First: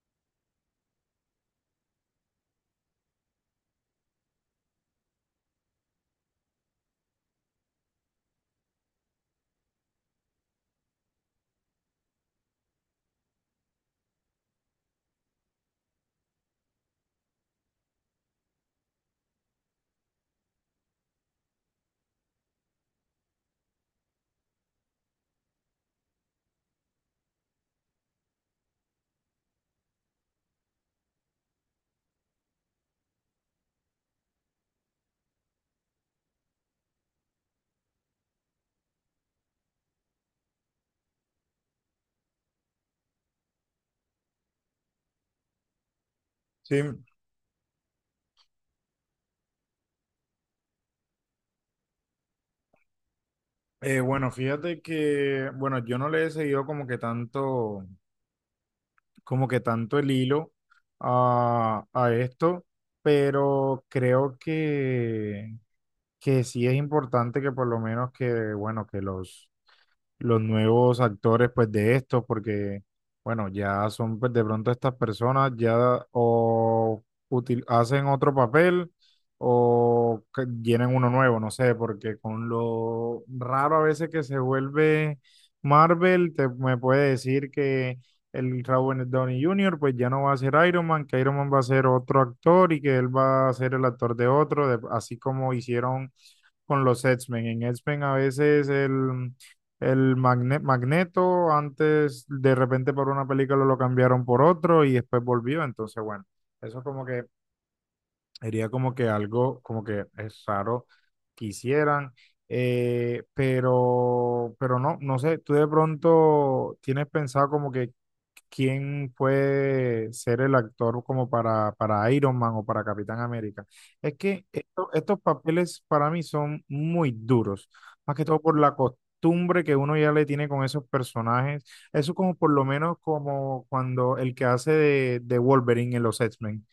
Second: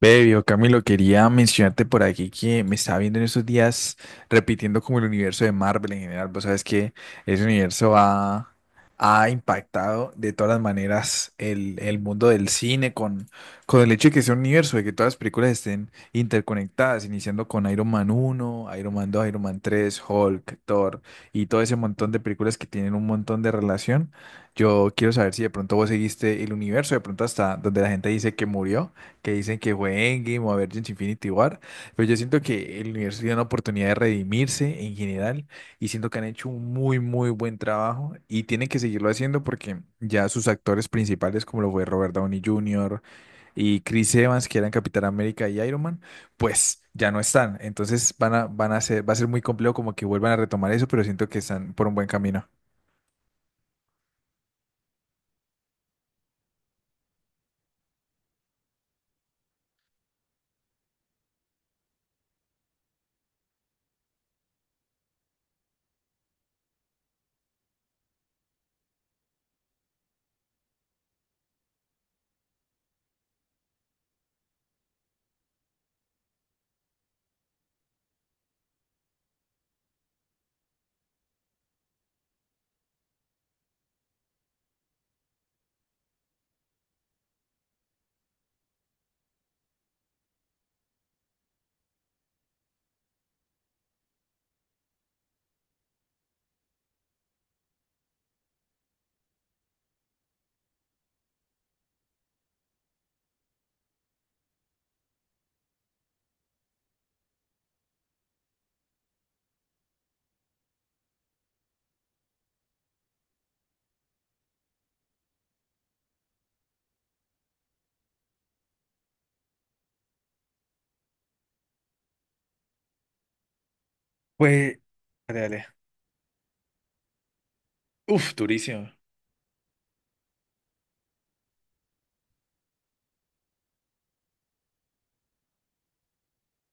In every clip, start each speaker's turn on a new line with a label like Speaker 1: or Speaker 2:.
Speaker 1: Bebio, Camilo, quería mencionarte por aquí que me estaba viendo en estos días repitiendo como el universo de Marvel en general. Vos sabes que ese universo ha impactado de todas las maneras el mundo del cine con el hecho de que sea un universo, de que todas las películas estén interconectadas, iniciando con Iron Man uno, Iron Man dos, Iron Man tres, Hulk, Thor y todo ese montón de películas que tienen un montón de relación. Yo quiero saber si de pronto vos seguiste el universo, de pronto hasta donde la gente dice que murió que dicen que fue Endgame o Avengers Infinity War, pero yo siento que el universo tiene una oportunidad de redimirse en general y siento que han hecho un muy, muy buen trabajo y tienen que seguirlo haciendo porque ya sus actores principales, como lo fue Robert Downey Jr. y Chris Evans, que eran Capitán América y Iron Man,
Speaker 2: Sí,
Speaker 1: pues ya no están. Entonces va a ser muy complejo como que vuelvan a retomar eso, pero siento que están por un buen camino.
Speaker 2: bueno, fíjate que, bueno, yo no le he seguido como que tanto el hilo a esto, pero creo que sí es importante que por lo menos que, bueno, que los nuevos actores pues de esto, porque bueno, ya son pues de pronto estas personas ya o hacen otro papel o llenan uno nuevo, no sé, porque con lo raro a veces que se vuelve Marvel, te me puede decir que el Robert Downey Jr. pues ya no va a ser Iron Man, que Iron Man va a ser otro actor y que él va a ser el actor de otro, así como hicieron con los X-Men. En X-Men a veces el Magneto antes de repente por una película lo cambiaron por otro y después volvió. Entonces, bueno, eso como que sería como que algo como que es raro que hicieran. Pero no, no sé, tú de pronto tienes pensado como que quién puede ser el actor como para Iron Man o para Capitán América. Es que
Speaker 1: Pues,
Speaker 2: estos
Speaker 1: dale, dale.
Speaker 2: papeles para mí son muy duros, más que
Speaker 1: Uf,
Speaker 2: todo por la
Speaker 1: durísimo.
Speaker 2: costumbre que uno ya le tiene con esos personajes. Eso como por lo menos como cuando el que hace de Wolverine en los X-Men.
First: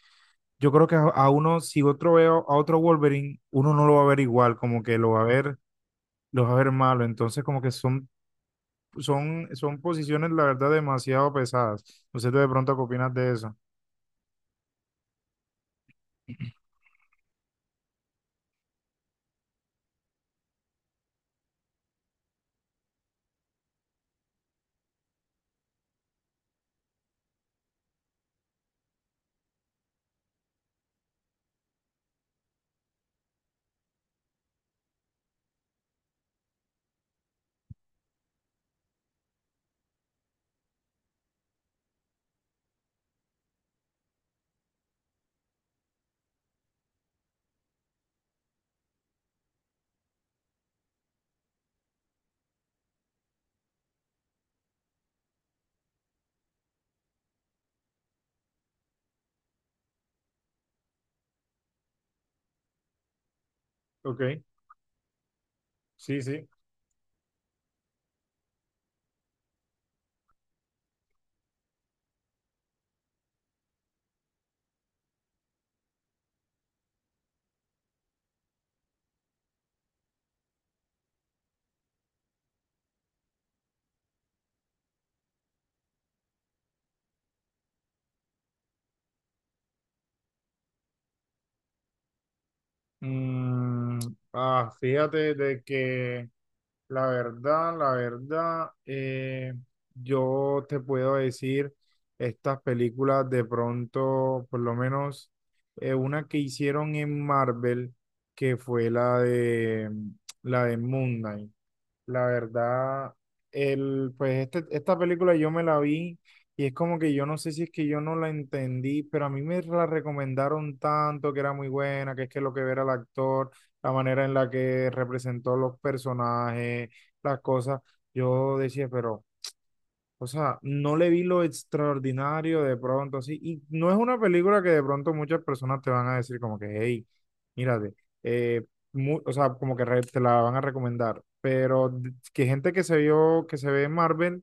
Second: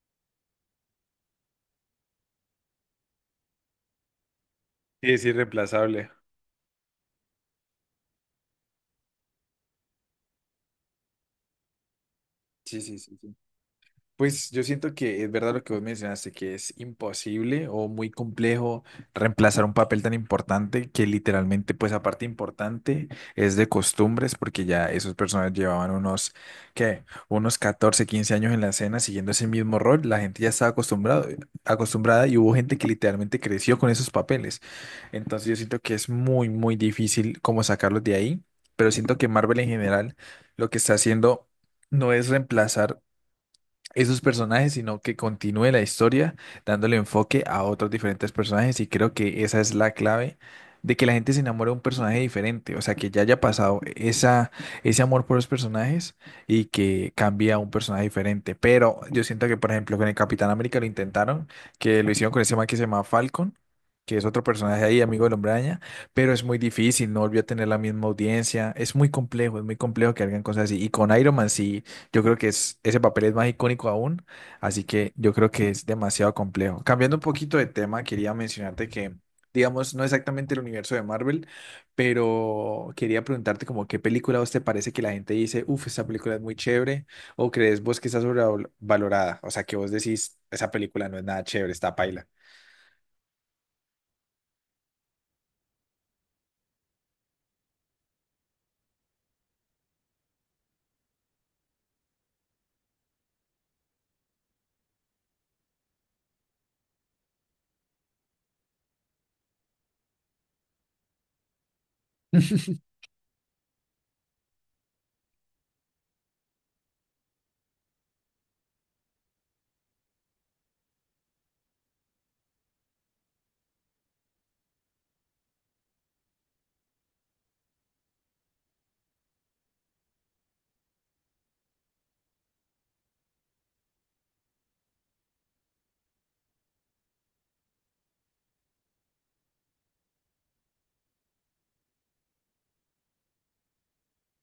Speaker 2: Yo creo que a uno, si otro veo a otro Wolverine, uno no lo va a ver igual, como que lo
Speaker 1: Sí,
Speaker 2: va
Speaker 1: es
Speaker 2: a ver,
Speaker 1: irreemplazable.
Speaker 2: lo va a ver malo. Entonces como que son son posiciones, la verdad, demasiado pesadas. No sé tú de pronto
Speaker 1: Sí,
Speaker 2: qué
Speaker 1: sí,
Speaker 2: opinas
Speaker 1: sí,
Speaker 2: de
Speaker 1: sí.
Speaker 2: eso.
Speaker 1: Pues yo siento que es verdad lo que vos mencionaste, que es imposible o muy complejo reemplazar un papel tan importante que literalmente, pues aparte importante, es de costumbres, porque ya esos personas llevaban unos, ¿qué? Unos 14 15 años en la escena siguiendo ese mismo rol, la gente ya estaba acostumbrada y hubo gente que literalmente creció con esos papeles. Entonces yo siento que es muy, muy difícil como sacarlos de ahí, pero siento que Marvel en general lo que está haciendo no es reemplazar esos personajes, sino que continúe la historia dándole enfoque a otros diferentes personajes y creo que esa es la clave de que la gente se enamore de un personaje diferente, o sea, que ya haya pasado ese amor por los personajes y que cambie a un personaje diferente. Pero yo siento que, por ejemplo, con el Capitán América lo intentaron, que lo hicieron con ese man que se llama Falcon, que
Speaker 2: Ok,
Speaker 1: es otro personaje ahí, amigo del Hombre Araña,
Speaker 2: sí,
Speaker 1: pero es
Speaker 2: sí.
Speaker 1: muy difícil, no volvió a tener la misma audiencia, es muy complejo que hagan cosas así, y con Iron Man sí, yo creo que es, ese papel es más icónico aún, así que yo creo que es demasiado complejo. Cambiando un poquito de tema, quería mencionarte que, digamos, no exactamente el universo de Marvel, pero quería preguntarte como qué película a vos te parece que la gente dice, uff, esa película es muy chévere, o crees vos que está sobrevalorada, o sea, que vos decís, esa película no es nada chévere, está paila.
Speaker 2: Mm, ah, fíjate de que la verdad, yo te puedo decir estas películas de pronto, por lo menos una que hicieron en Marvel, que fue la de Moon Knight. La verdad, el, pues esta película yo me la vi y es como que yo no sé si es que yo no la entendí, pero a mí me la recomendaron tanto que era muy buena, que es que lo que ver al actor, la manera en la que representó los personajes, las cosas, yo decía, pero... O sea, no le vi lo extraordinario de pronto así. Y no es una película que de pronto muchas personas te van a decir como que, hey, mírate. eh, o sea, como que te la van a recomendar. Pero que gente que se vio, que se ve en Marvel,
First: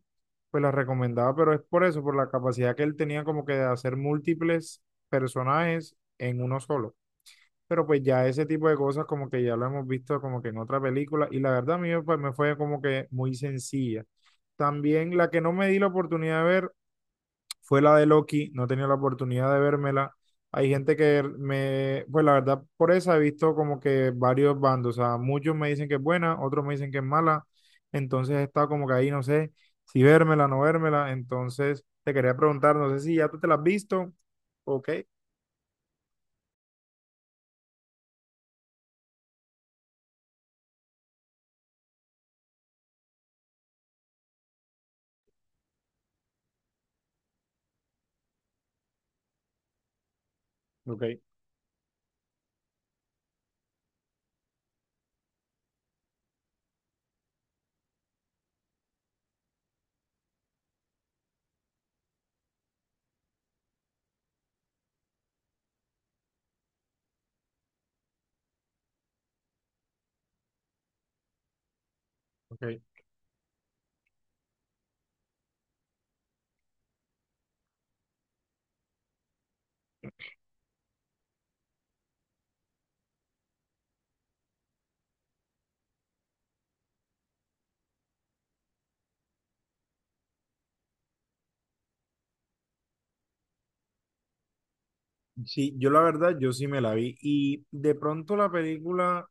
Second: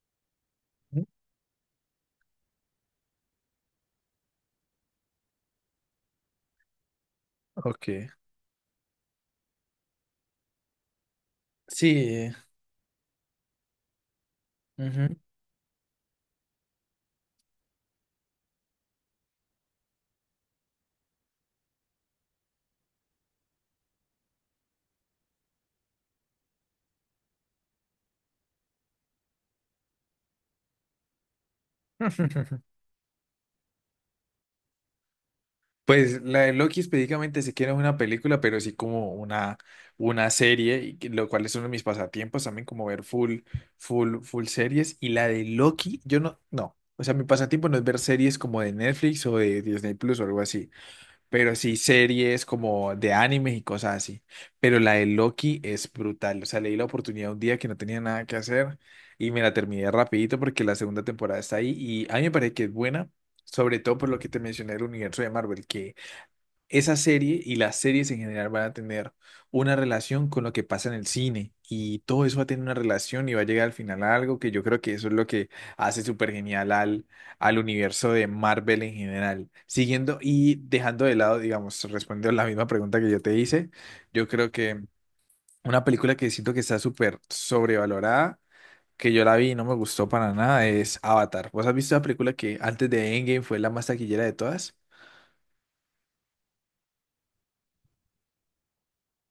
Speaker 2: pues la
Speaker 1: Mm.
Speaker 2: recomendaba, pero es por eso, por la capacidad que él tenía como que de hacer múltiples personajes en uno solo. Pero pues
Speaker 1: Ok.
Speaker 2: ya ese tipo de cosas como que ya lo hemos visto como que en otra película y la verdad a mí pues,
Speaker 1: Sí.
Speaker 2: me fue como que muy sencilla.
Speaker 1: Ujú.
Speaker 2: También la que no me di la oportunidad de ver fue la de Loki, no tenía la oportunidad de vérmela. Hay gente que me, pues la verdad por esa he visto como que varios bandos, o sea, muchos me dicen que es buena, otros me dicen que es mala, entonces he estado como que ahí no sé si vérmela, no vérmela, entonces te quería preguntar, no sé si ya tú te la has visto, ok,
Speaker 1: Pues la de Loki específicamente sí que no es una película, pero sí como una serie, y que- lo cual es uno de mis pasatiempos también, como ver full, full, full series. Y la de Loki, yo no, no. O sea, mi pasatiempo no es ver series como de Netflix o de Disney Plus o algo así,
Speaker 2: ok,
Speaker 1: pero sí series como de animes y cosas así. Pero la de Loki es brutal. O sea, le di la oportunidad un día que no tenía nada que hacer y me la terminé rapidito porque la segunda temporada está ahí y a mí me parece que es buena. Sobre todo por lo que te mencioné del universo de Marvel, que esa serie y las series en general van a tener una relación con lo que pasa en el cine y todo eso va a tener una
Speaker 2: ok.
Speaker 1: relación y va a llegar al final a algo que yo creo que eso es lo que hace súper genial al universo de Marvel en general. Siguiendo y dejando de lado, digamos, respondiendo la misma pregunta que yo te hice, yo creo que una película que siento que está súper sobrevalorada, que yo la vi y no me gustó para nada, es Avatar. ¿Vos has visto la película que antes de Endgame fue la más taquillera de todas?
Speaker 2: Sí, yo la verdad, yo sí me la vi. Y de pronto la película,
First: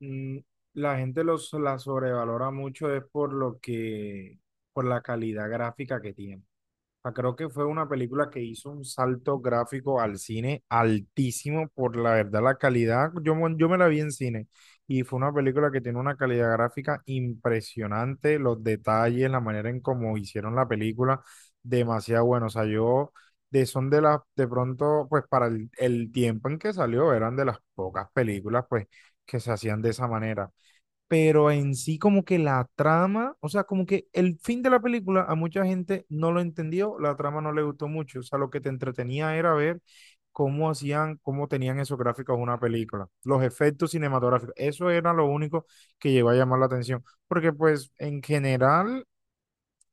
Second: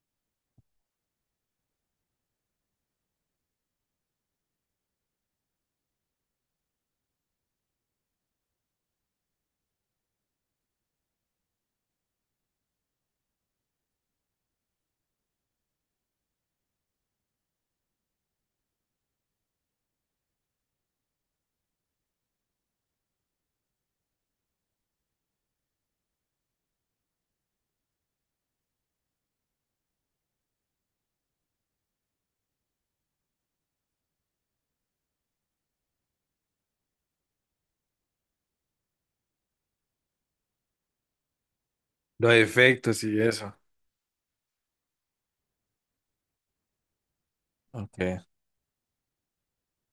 Speaker 2: mm, la gente los, la sobrevalora mucho es por lo que, por la calidad gráfica que tiene sea, creo que fue una película que hizo un salto gráfico al cine altísimo por la verdad, la calidad. Yo, yo me la vi en cine y fue una película que tiene una calidad gráfica impresionante, los detalles, la manera en cómo hicieron la película, demasiado bueno. O sea, yo de son de las, de pronto, pues para el tiempo en que salió, eran de las pocas películas, pues, que se hacían de esa manera pero en sí como que la trama, o sea, como que el fin de la película a mucha gente no lo entendió, la trama no le gustó mucho, o sea, lo que te entretenía era ver cómo hacían, cómo tenían esos
Speaker 1: Los
Speaker 2: gráficos una
Speaker 1: efectos
Speaker 2: película,
Speaker 1: y
Speaker 2: los
Speaker 1: eso.
Speaker 2: efectos cinematográficos, eso era lo único que llegó a llamar la atención, porque pues en
Speaker 1: Ok.
Speaker 2: general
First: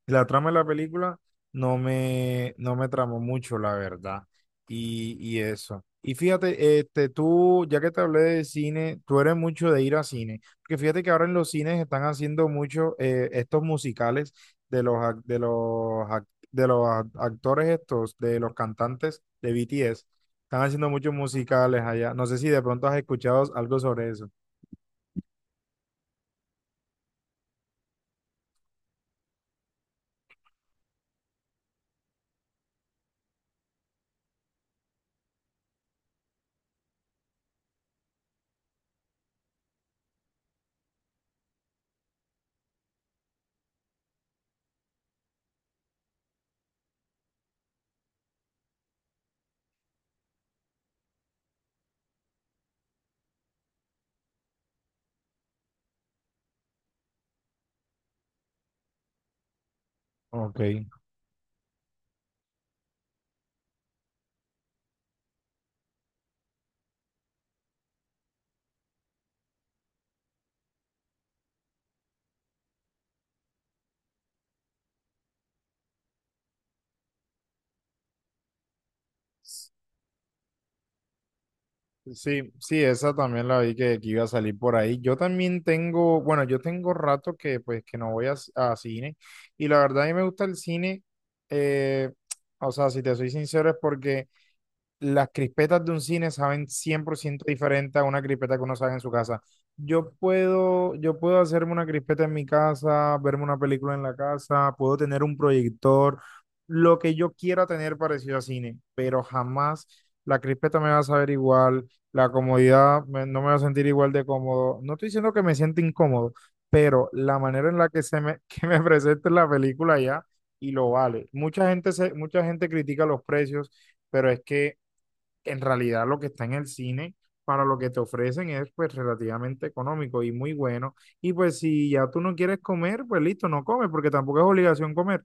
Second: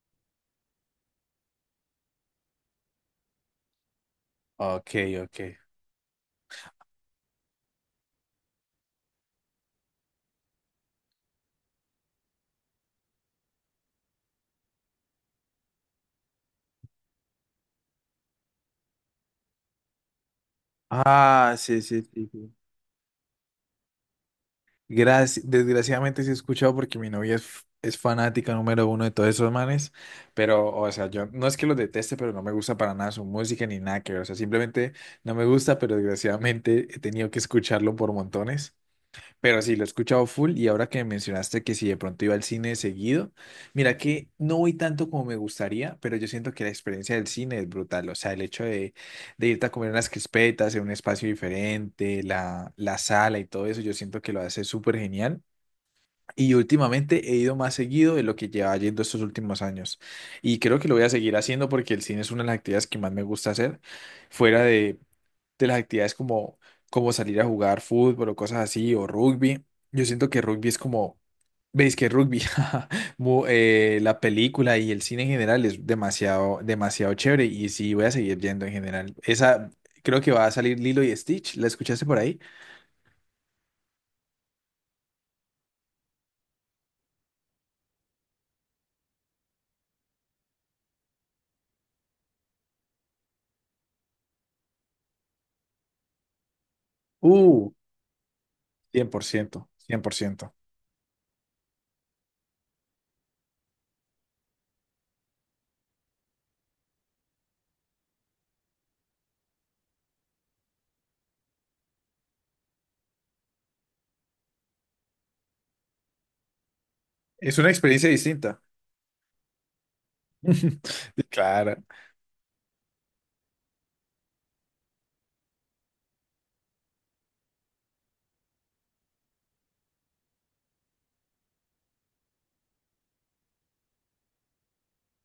Speaker 2: la trama de la película no me tramó mucho, la verdad.
Speaker 1: Ok, ok.
Speaker 2: Y eso. Y fíjate, este, tú, ya que te hablé de cine, tú eres mucho de ir a cine. Porque fíjate que ahora en los cines están haciendo mucho estos musicales de los, ac- de los, ac- de los actores estos, de los cantantes de BTS. Están haciendo muchos
Speaker 1: Ah, sí,
Speaker 2: musicales
Speaker 1: sí,
Speaker 2: allá. No
Speaker 1: sí,
Speaker 2: sé si
Speaker 1: sí.
Speaker 2: de pronto has escuchado algo sobre eso.
Speaker 1: Desgraciadamente sí he escuchado porque mi novia es, es fanática número uno de todos esos manes, pero, o sea, yo no es que los deteste, pero no me gusta para nada su música ni nada que ver, o sea, simplemente no me gusta, pero desgraciadamente he tenido que escucharlo por montones. Pero sí, lo he escuchado full y ahora que mencionaste que si de pronto iba al cine seguido, mira que no voy tanto como me gustaría, pero yo siento que la experiencia del cine es brutal, o sea, el hecho de, irte a comer unas crispetas en un espacio diferente, la sala y todo eso, yo siento que lo hace súper genial. Y últimamente he ido más seguido de lo que llevaba yendo estos últimos años.
Speaker 2: Ok.
Speaker 1: Y creo que lo voy a seguir haciendo porque el cine es una de las actividades que más me gusta hacer, fuera de las actividades como salir a jugar fútbol o cosas así, o rugby. Yo siento que rugby es como, veis que rugby, la película y el cine en general es demasiado, demasiado chévere y sí voy a seguir yendo en general. Creo que va a salir Lilo y Stitch, ¿la escuchaste por ahí?
Speaker 2: Sí, sí, esa también la vi que iba a salir por ahí. Yo también tengo, bueno, yo tengo rato que pues que no voy a, a cine y la verdad a mí me gusta el cine, eh, o sea, si te soy sincero es porque las crispetas de un cine saben 100%
Speaker 1: Uh,
Speaker 2: diferente a una crispeta que uno sabe en
Speaker 1: cien
Speaker 2: su
Speaker 1: por
Speaker 2: casa.
Speaker 1: ciento cien por ciento.
Speaker 2: Yo puedo hacerme una crispeta en mi casa, verme una película en la casa, puedo tener un proyector, lo que yo quiera tener parecido a cine, pero jamás la crispeta me va a saber igual, la comodidad no me va a sentir igual de cómodo. No estoy diciendo que me sienta incómodo, pero la
Speaker 1: Es
Speaker 2: manera
Speaker 1: una
Speaker 2: en la que
Speaker 1: experiencia
Speaker 2: se me,
Speaker 1: distinta.
Speaker 2: que me presente la película ya y lo vale.
Speaker 1: Claro,
Speaker 2: Mucha gente critica los precios pero es que en realidad lo que está en el cine para lo que te ofrecen es pues relativamente económico y muy bueno. Y pues si ya tú no quieres comer, pues listo, no comes, porque tampoco es obligación comer.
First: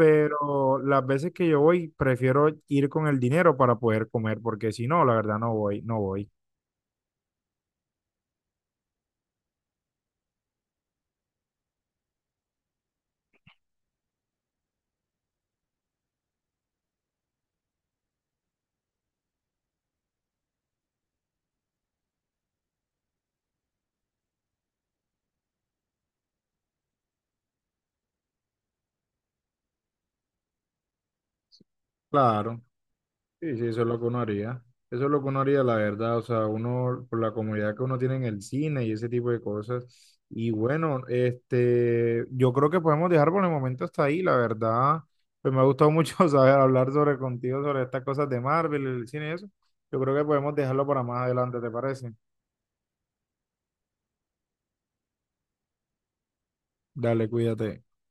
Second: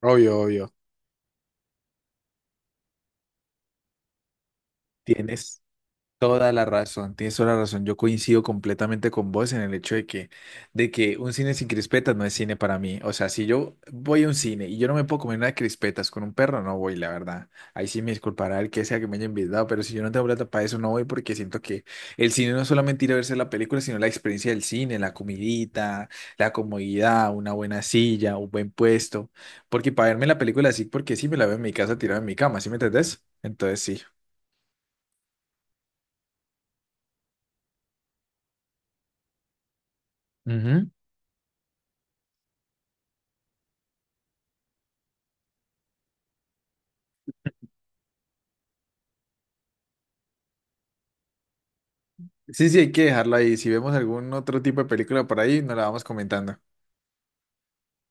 Speaker 1: obvio, obvio.
Speaker 2: las veces que yo voy, prefiero ir con el dinero para poder comer, porque si no, la verdad
Speaker 1: Tienes.
Speaker 2: no voy.
Speaker 1: Toda la razón, tienes toda la razón. Yo coincido completamente con vos en el hecho de que un cine sin crispetas no es cine para mí. O sea, si yo voy a un cine y yo no me puedo comer unas crispetas con un perro, no voy, la verdad. Ahí sí me disculpará el que sea que me haya invitado, pero si yo no tengo plata para eso, no voy porque siento que el cine no es solamente ir a verse la película, sino la experiencia del cine, la comidita, la comodidad, una buena silla, un buen puesto. Porque para verme la película así, porque sí me la veo en mi casa tirada en mi cama,
Speaker 2: Claro.
Speaker 1: ¿sí me entendés?
Speaker 2: Sí, sí,
Speaker 1: Entonces
Speaker 2: eso es lo
Speaker 1: sí.
Speaker 2: que uno haría. Eso es lo que uno haría, la verdad. O sea, uno, por la comodidad que uno tiene en el cine y ese tipo de cosas. Y
Speaker 1: Ujú.
Speaker 2: bueno, este, yo creo que podemos dejar por el momento hasta ahí, la verdad. Pues me ha gustado mucho saber hablar sobre contigo, sobre estas cosas de Marvel, el cine y eso. Yo creo que podemos dejarlo para más adelante, ¿te parece?
Speaker 1: Sí, sí, hay que dejarlo ahí. Si vemos algún otro tipo de película por ahí, nos la vamos comentando.
Speaker 2: Dale, cuídate.